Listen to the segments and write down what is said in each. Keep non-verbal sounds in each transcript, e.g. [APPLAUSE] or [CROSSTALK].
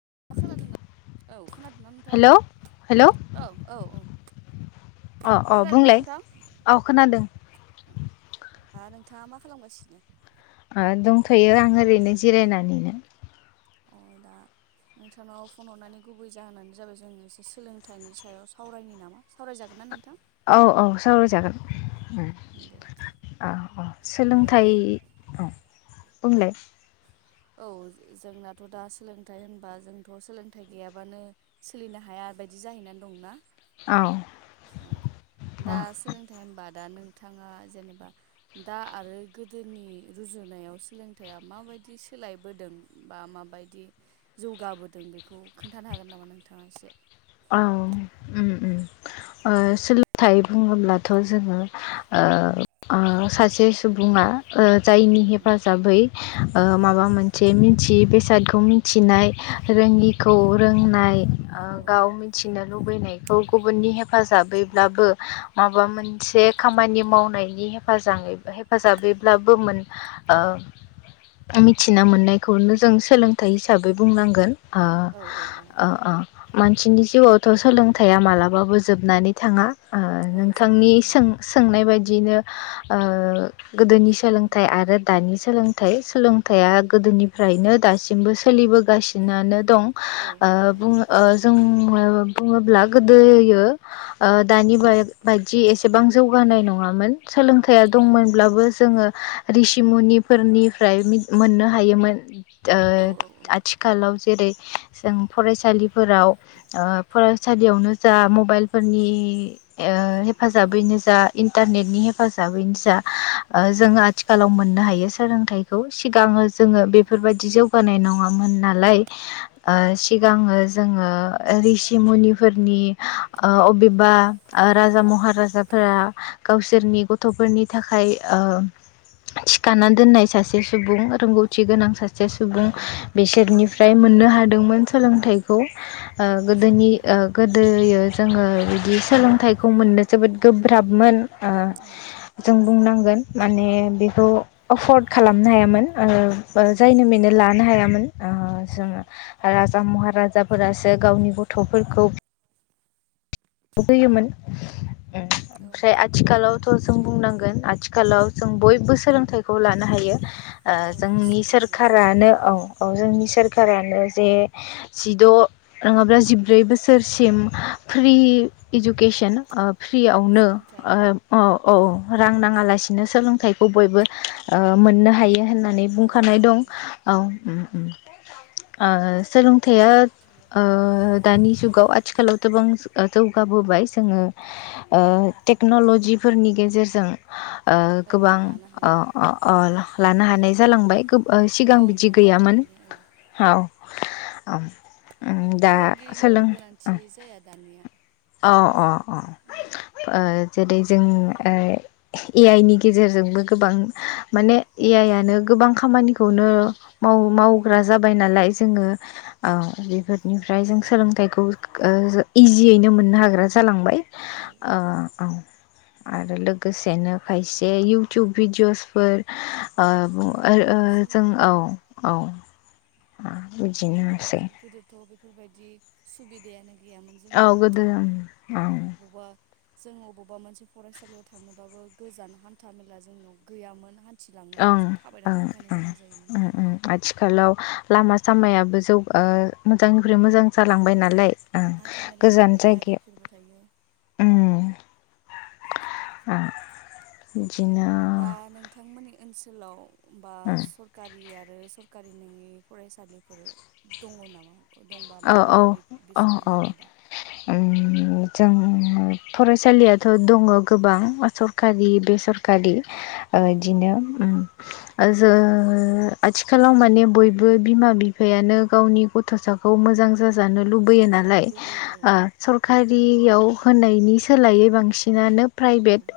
[INAUDIBLE] औ खोनादोंना नोंथाङा हेलौ हेलौ औ औ औ अ अ खोनादोंना बुंलाय नोंथां औ खोनादों दा नोंथाङा मा खालामगासिनो? ओ दंथ'यो आं ओरैनो जिरायनानैनो अ दा नोंथांनाव फन हरनानै गुबै जाहोनानो जाबाय जों एसे सोलोंथाइनि सायाव सावरायनि नामा सावरायजागोन ना नों औ औ सावराय जागोन ओम दे औ औ सोलोंथाइ औ बुंलाय औ जोंनाथ' दा सोलोंथाइ होनबा जोंथ' सोलोंथाइ गैयाबानो सोलिनो हाया। दा बेदि जाहैना दंना। औ औ दा औ सोलोंथाइ होनबा दा नों थाङा जेनेबा दा आरो गोदोनि रुजुनायाव सोलोंथाइया माबायदि सो सोलायबोदों बा माबायदि जौगाबोदों बेखौ खोन्थानो हागोन नामा नोंथाङा एसे औ ओम ओम ओ सोलोंथाइ बुङोब्लाथ' जोङो ओ ओ ओ सासे सुबुङा ओ जायनि उम उम हेफाजाबै ओ उम माबा मोनसे मिथि यि बेसादखौ मिथिनाय रोङिखौ रोंनाय औ ओ औ खौ गुबुननि हेफाजाबैब्लाबो माबा मोनसे खामानि मावनायनि हेफाजाब हेफाजाबैब्लाबो मोन ओ मिथिना मोननायखौनो जों सोलोंथाइ हिसाबै बुंनांगोन ओ औ औ औ ओ ओ मानसिनि जिउआवथ' सोलोंथाइया मालाबाबो जोबनानै थाङा। ओ औ नोंथांनि जोबनानै थाङा सों-सोंनाय बायदियैनो ओ गोदोनि सोलोंथाइ आरो दानि सोलोंथाइ सोलोंथाइया गोदोनिफ्रायनो दासिमबो सोलिबोगासिनोनानो दं औ ओ बुंनो ओ बुङोब्ला गोदोयो ओ दानि बाय-बायदि एसे बां जौगानाय नङामोन सोलोंथाइया औ दंमोनब्लाबो जोङो रिसिमुनिफोरनिफ्रा फ्राय मिथ मोननो हायोमोन ओ औ आथिखालाव जेरै- जों फरायसालि फ्राव ओ फरायसालियावनो जा मबाइलफोरनि ओ हेफ -फाजाबैनो जा इन्टारनेटनि हेफाजाबैनो जा जोङो आथिखालाव मोननो हायो सोलोंथाइखौ सिगाङो जोङो बेफोरबायदि जौगानाय नङामोन नालाय। ओ औ सिगाङो। जोङो ऋषि मुनिफोरनि ओ अबेबा राजा महाराफोर। -फोरा गावसोरनि गथ'फोरनि थाखाय ओ। थिखाना दोननाय सासे सुबुं रोंगौथि गोनां सासे सुबुं। औ बिसोरनिफ्राय औ मोननो हादोंमोन सोलोंथाइखौ। ओ औ गोदोनि बिसोरनिफ्राय गोदोयो जोङो। बि सोलोंथाइखौ मोननो जोबोद गोब्राबमोन ओ उम जों। बुंनांगोन माने बेखौ एफर्ड खालामनो हायामोन। उम जायनो मेनो लानो हायामोन जोङो राजा महारा जाफोरासो गावनि गथ'फोरखौ होयोमोन औ ओमफ्राय आथिखालाव स' जों बुंनांगोन आथिखालाव जों बयबो सोलोंथाइखौ लानो हायो औ गोसो जोंनि बायदि औ सोरखारानो औ औ जोंनि सोर सरकारानो जे जिद' नङाब्ला जिब्रै बोसोरसिम फ्रि इडुकेसन औ फ्रियावनो सोलोंथाइ ओं औ रां नाङा लासिनो सोलोंथाइखौ बयबो ओ मोननो हायो होननानै औ बुंखानाय मोननो दं हायो औ। ओ सोलोंथाइया दानि जुगाव आथिखालाव गोबां जौगाबोबाय जोङो टेक्न'लजिफोरनि गेजेरजों ओ औ गोबां लानो हायो लानो हानाय जालांबाय। सिगां गाव बिदि गावनो गैयामोन नायनानै औ औ। दा सोलों फोरोंगिरिनिबो गोनांथि जाया दानिया औ औ औ। जेरै जों ए आइ नि गेजेरजोंबो गोबां। औ माने ए आइ आनो गोबां खामानिखौनो। माव मावो मावग्रा जाबाय नालाय औ जोङो। ओ बेफोरनिफ्राय जों सोलोंथाइखौ इजियैनो मोननो हाग्रा जालांबाय। औ औ ओ औ आरो लोगोसेनो खायसे इउटुब भिडिअ'सफोर ओ नायनानैबो जों सोलोंनो औ हायो औ। नाथाय गोदो बुजिनोमोनसै। गोदोथ' बेफोरबायदि सुबिदायानो गैयामोन औ जोंनिया गोदो औ जोंङो अबावबा मोनसे फरायसालियाव थांनोबाबो गोजान हान्था मेला जोंनियाव गैयामोन हान्थिलांनोबो ओं जों थाबायनानै ओं थांनो ओं गोनां जायोमोन आरो ओंं आथिखालाव। लामा सामायाबो जौ मोजांनिफ्राय मोजां। जालांबाय औ नालायं हान्था मेलानि गोजान थाखाय जायगायाव। गारिफोरबो थायो उम बिदिनो। दा नोंथांमोननि ओनसोलाव बा उम सरकारि आरो। गारि नोंङि फरायसालिफोर दङ नामा? दंबा औ औ माबायदि बे औ बिसोरनि औ। हालोदा जों फरायसालियाथ' दङ गोबां सरखारि बेसरखारि ओ औ औ बिदिनो। जो आथिखालाव माने बयबो बिमा बिफायानो गावनि गथ'सा। खौ मोजां जाजानो लुबैयो औ नालाय लुबैयो औ ओ सरका रियाव होनायनि सोलायै बांसिनानो औ प्राइभेट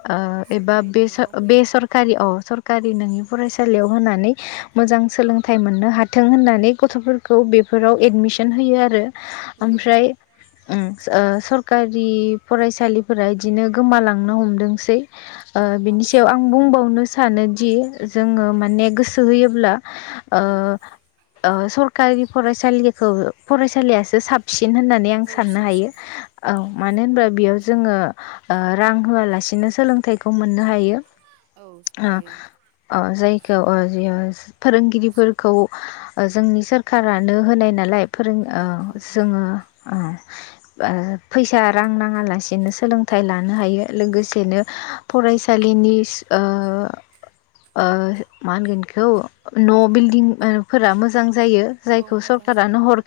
एबा सरकारि बे नङैयाव होयो बेसरकारि अ औ सरकारि नोंनि फरायसा। सालियाव होनानै मोजां सोलोंथाइ मोननो हाथों होननानै गथ'फोरखौ बेफोराव। औ सन होयो आरो होयो औ ओमफ्राय। ओ सरखारि फरायसालिफोरा इदिनो गोमालांनो हमदोंसै। ओ औ बिनि सायाव आं बांसिनानो बुंबावनो सानोदि जोङो माने गोसो होयोब्ला ओ उम ओ सरकारि फरायसालिखौ फरायसालियासो साबसिन सिन होननानै आं औ साननो हायो साबसिन औ मानो होनबा बेयाव जोङो ओ रां होआलासिनो सोलोंथाइखौ मोननो हायो। औ ओ हायो अ जायखौ फोरोंगिरिफोरखौ जोंनि सोरखारानो होनाय नालाय फोरों औ ओ होनाय जोङो ओ फैसा रां नाङा लासेनो सोलोंथाइ लानो हायो लोगोसेनो फरायसा लिनिस ओ ओ मा होनगोनबिखौ न' औ बिल्दिं फोरा मोजां जायो औ जायखौ मोजां सरखारानो जायो हर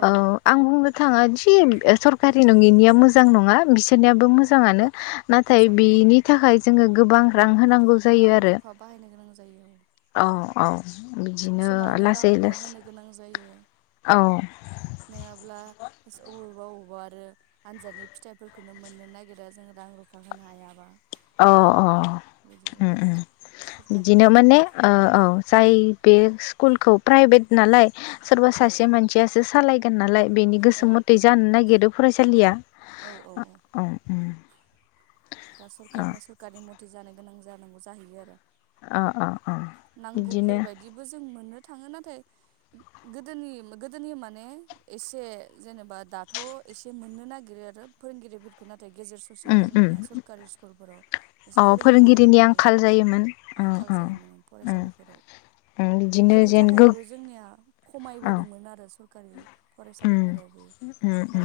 औ बुंनो थाङा जि सोरकारनि जारि नङिनिया मोजां नङा बिसोरनियाबो मोजाङानो नाथाय मोजां औ बिनि थाखाय जोङो गोबां रां होनांगौ जायो रां आरो रुफा बाहायनो गोनां जायो औ औ औ। बिदिनो समावनो रां लासै रुफा लासै होनो गोनां जायो औ नङाब्ला अबेावबा अबेबा आरो आनजादनि फिथाइफोरखौनो मोननो नागिरा जों रां रुफा होनो हायाबा अ अ बिदि उम जायो उम सरखारि बिदिनो नङि माने ओ औ जाय बे स्कुलखौ प्राइभेट नालाय सोरबा औ सासे मानसियासो सालायगोन नालाय बेनि औ गोसो मथै जानो नागिरो फरायसालिया औ दा सोरखारनिया सोरखारनि मथे जानो गोनां जानांगौ जाहैयो आरो अ अ बिदिनो नांगौफोरबायदिबो जों मोनो थाङो नाथाय गोदोनि गोदोनि माने एसे जेनेबा दाथ' एसे मोननो नागिरो आरो फोरोंगिरिफोरखौ नाथाय नाथाय गेजेर ससेयाव उम उम जोंनिया सरकारि स्कुलफोराव अ एसे फोरोंगिरिनि फोरोंगिरिफोरनि आंखाल [INAUDIBLE] जायोमोन अ अ उम उम बिदिनो बेफोरनि जेन गो थाखायबो जोंनिया औ खमायबोदोंमोन आरो सोरखारि उम उम उम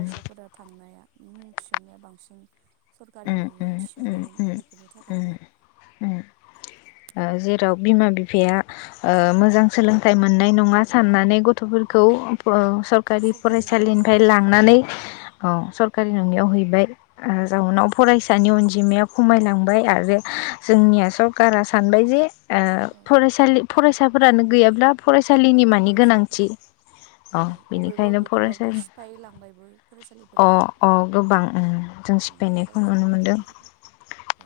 उम उम उम उम उम [INAUDIBLE] [INAUDIBLE] उम ओ जेराव बिमा बिफाया ओ मोजां सोलोंथाइ मोननाय नङा साननानै ग गथ'फोरखौ औ सोरखारि सरकारि नोङियाव फरायसालिनिफ्राय होयो आरो लांनानै स सोरखारि नङैआव हैबाय औ जाउनाव फरायसानि अनजिमाया खमायलांबाय आरो जों जोंनिया सोरखारा सानबाय जे औ फरायसा फरायसाफोरानो गैयाब्ला औ फरायसालिनि मानि फरायसालिखौ गोनांथि। औ अबेबा बेनिखायनो बबेखौबाबोथ' फरायसालि सिफायलांबायबो अ फरायसालिफोरखौ अ गोबां उम। जों उम सिफायनायखौ नुनो फरायसाफोर मोनदों। गैयिनि थाखाय औ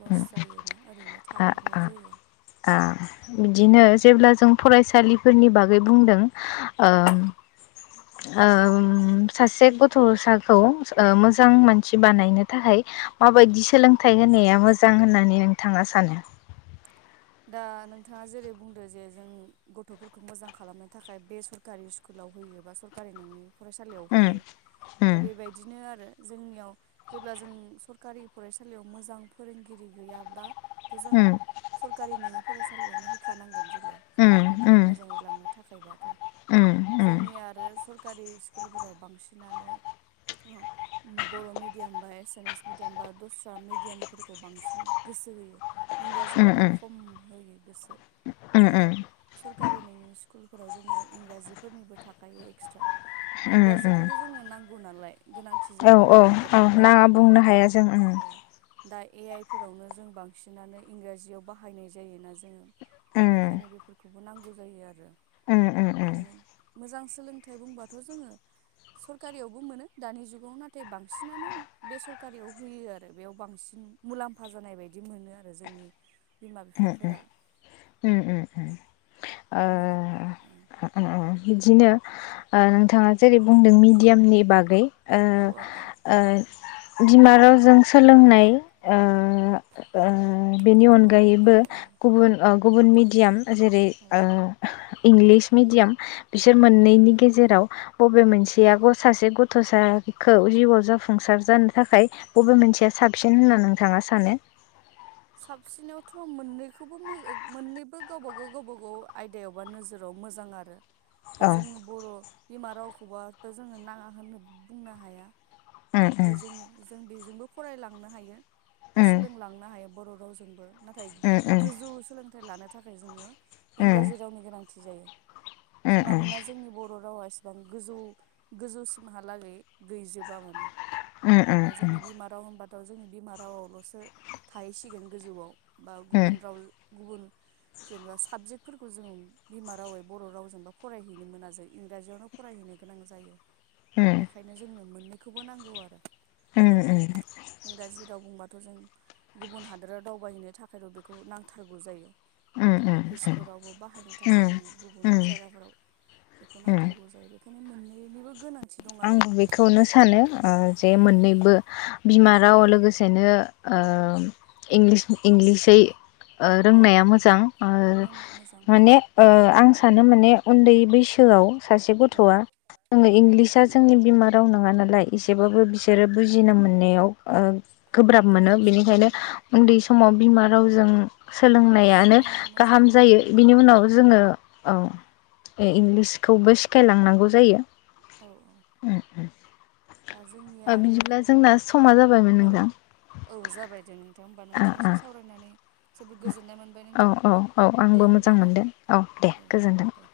लस उम जायोना ओरैनो आ थागारनाय आ जायो आ बिदिनो। जेब्ला जों फरायसालिफोरनि बागै बुंदों ओ उम सासे गथ'साखौ मोजां उम मानसि बानायनो थाखाय उम माबायदि सोलोंथाइ होनाया मोजां होननानै नोंथाङा सानो दा नोंथाङा जेरै बुंदों जे जों गथ'फोरखौ मोजां खालामनो थाखाय बे सरकारि स्कुलाव होयो बा सरकारि नङै फरायसालियाव उम होयो दा उम बेबायदिनो आरो। जोंनियाव जेब्ला जों सरखारि फरायसालियाव मोजां फोरोंगिरि गैयाब्ला थ' जों उम सरकारि नङै फरायसालियावनो होखानांगोन जों जोंनि गथ'खौ उम मोजाङै लांनो थाखायबाथ' उम उम जोंनि आरो सोरखारि सोरखारि स्कुलफोराव बांसिनानो बर' मिडियाम बा एसामिस मिडियाम बा दस्रा मिडियामफोरखौ बांसिन गोसो होयो उम इंराजिफोरखौ उम खम होयो गोसो उम उम नाथाय सरखारि नङै स्कूल स्कुलफोराव जोंनिया इंराजिफोरनिबो थाखायो एक्सट्रा उम उम इंराजिखौबो जोंनो नांगौ नालाय गोनांथि औ जायो औ गुबुन औ हादोरफोर नाङा दावबायनो बुंनो हाया जों औ दा ए आइ फोरावनो जों बांसिनानो इंराजियाव बाहायनाय जायोना जोङो उम बेखायनो बेफोरखौबो नांगौ जायो आरो उम उम उम बेखायनो मोजां सोलोंथाइ बुंबाथ' जोङो सोरखारियावबो मोनो दानि जुगाव नाथाय बांसिनानो बे सोरखारियाव होयो आरो बेयाव बांसिन मुलाम्फा जानाय बायदि मोनो आरो जोंनि बिमा बिफाफोरा [INAUDIBLE] बिदिनो नोंथाङा जेरै बुंदों मिडियामनि बागै ओ औ औ औ -ओ बिमा रावजों सोलोंनाय ओ -ओ बेनि गुबुन अनगायै औ बो औ गुबुन औ गुबुन मिडियाम जेरै औ इंलिस मिडियाम। बिसोर औ मोननैनि गेजेराव। बबे मोनसे आग सासे गथ'साखौ जिउआव जाफुंसार जानो थाखाय बबे मोनसे मानसिया साबसिन होनना नोंथाङा सानो? साबसिनावथ' मोननैखौबो मोननैबो गावबागाव - गावबाागाव आयदायावबा नोजोराव मोजां आरो। दा औ जोंङ बर' बिमा रावखौबाथ' जोङो नाङा होननो बुंनो हाया। उम जे जों - जों बेजोंबो फरायलांनो हायो बा उम सोलोंलांनो हायो। बर' रावजोंबो नाथाय उम उम गोजौ सोलोंथाइ लानो थाखाय जोङो उम इंराजि रावनि गोनांथि जायो उम उम मानोना जोंनि बर' रावा बिसिबां गोजौ गोजौसिमहालागै गैजोबा माने। उम दा उम जोंनि बिमा राव होनबाथ' जोंनि बिमा रावआवल'सो थाहैसिगोन गोजौआव। बा उम गुबुन राव गुबुन जेनेबा साबजेक्ट फोरफोरखौ जों बिमा रावै बर' रावजोंबा फरायहैनो मोना जों इंराजियावनो फरायहैनो गोनां जायो। उम बेखायनो जोंनो मोननैखौबो नांगौ आरो उम आरो उम इंराजि राव बुंबाथ' थ' जों गुबुन हादोराव दावबायहैनो थाखायथ' बेखौ नांथारगौ जायो। उम अफिसफोरावबो बाहायनो थाखाय उम जोङो गुबुन जायगाफोराव। बेखौ नांथारगौ जायो बेखायनो मोननैनिबो गोनांथि दं आं आरो बेखौनो सानो जे औ मोननैबो बिमा राव लोगोसेनो इंलिस इंगिसै औ रोंनाया औ मोजां मोन मोजां उम माने आं सानो माने उन्दै बैसोआव सासे उम गथ'आ जङो उम इंलिस बिमा राव नङा नालाय एसेबाबो बिसोरो औ बुजिनो मोननायाव गोब्राब मोनो जायो बेनिखायनो औ उन्दै समाव बिमा रावजों सोलोंनायानो सोलोंनाया मोजां गाहाम आरो जायो बिनि उनाव औ जोङो। औ इंलिसखौबो सिखायलांनांगौ जायो। औ औ दा जोंनिया आरो बिदिब्ला जोंना समा जाबायमोन औ नोंथां। औ जाबाय दे नोंथां होमबा औ नोंथांजों सावरायनानै जोबोद गोजोननाय मोनबाय औ नोंथां -औ -औ दे आंबो होमबा मोजां ना मोनदों औ दे गोजोन्थों। दे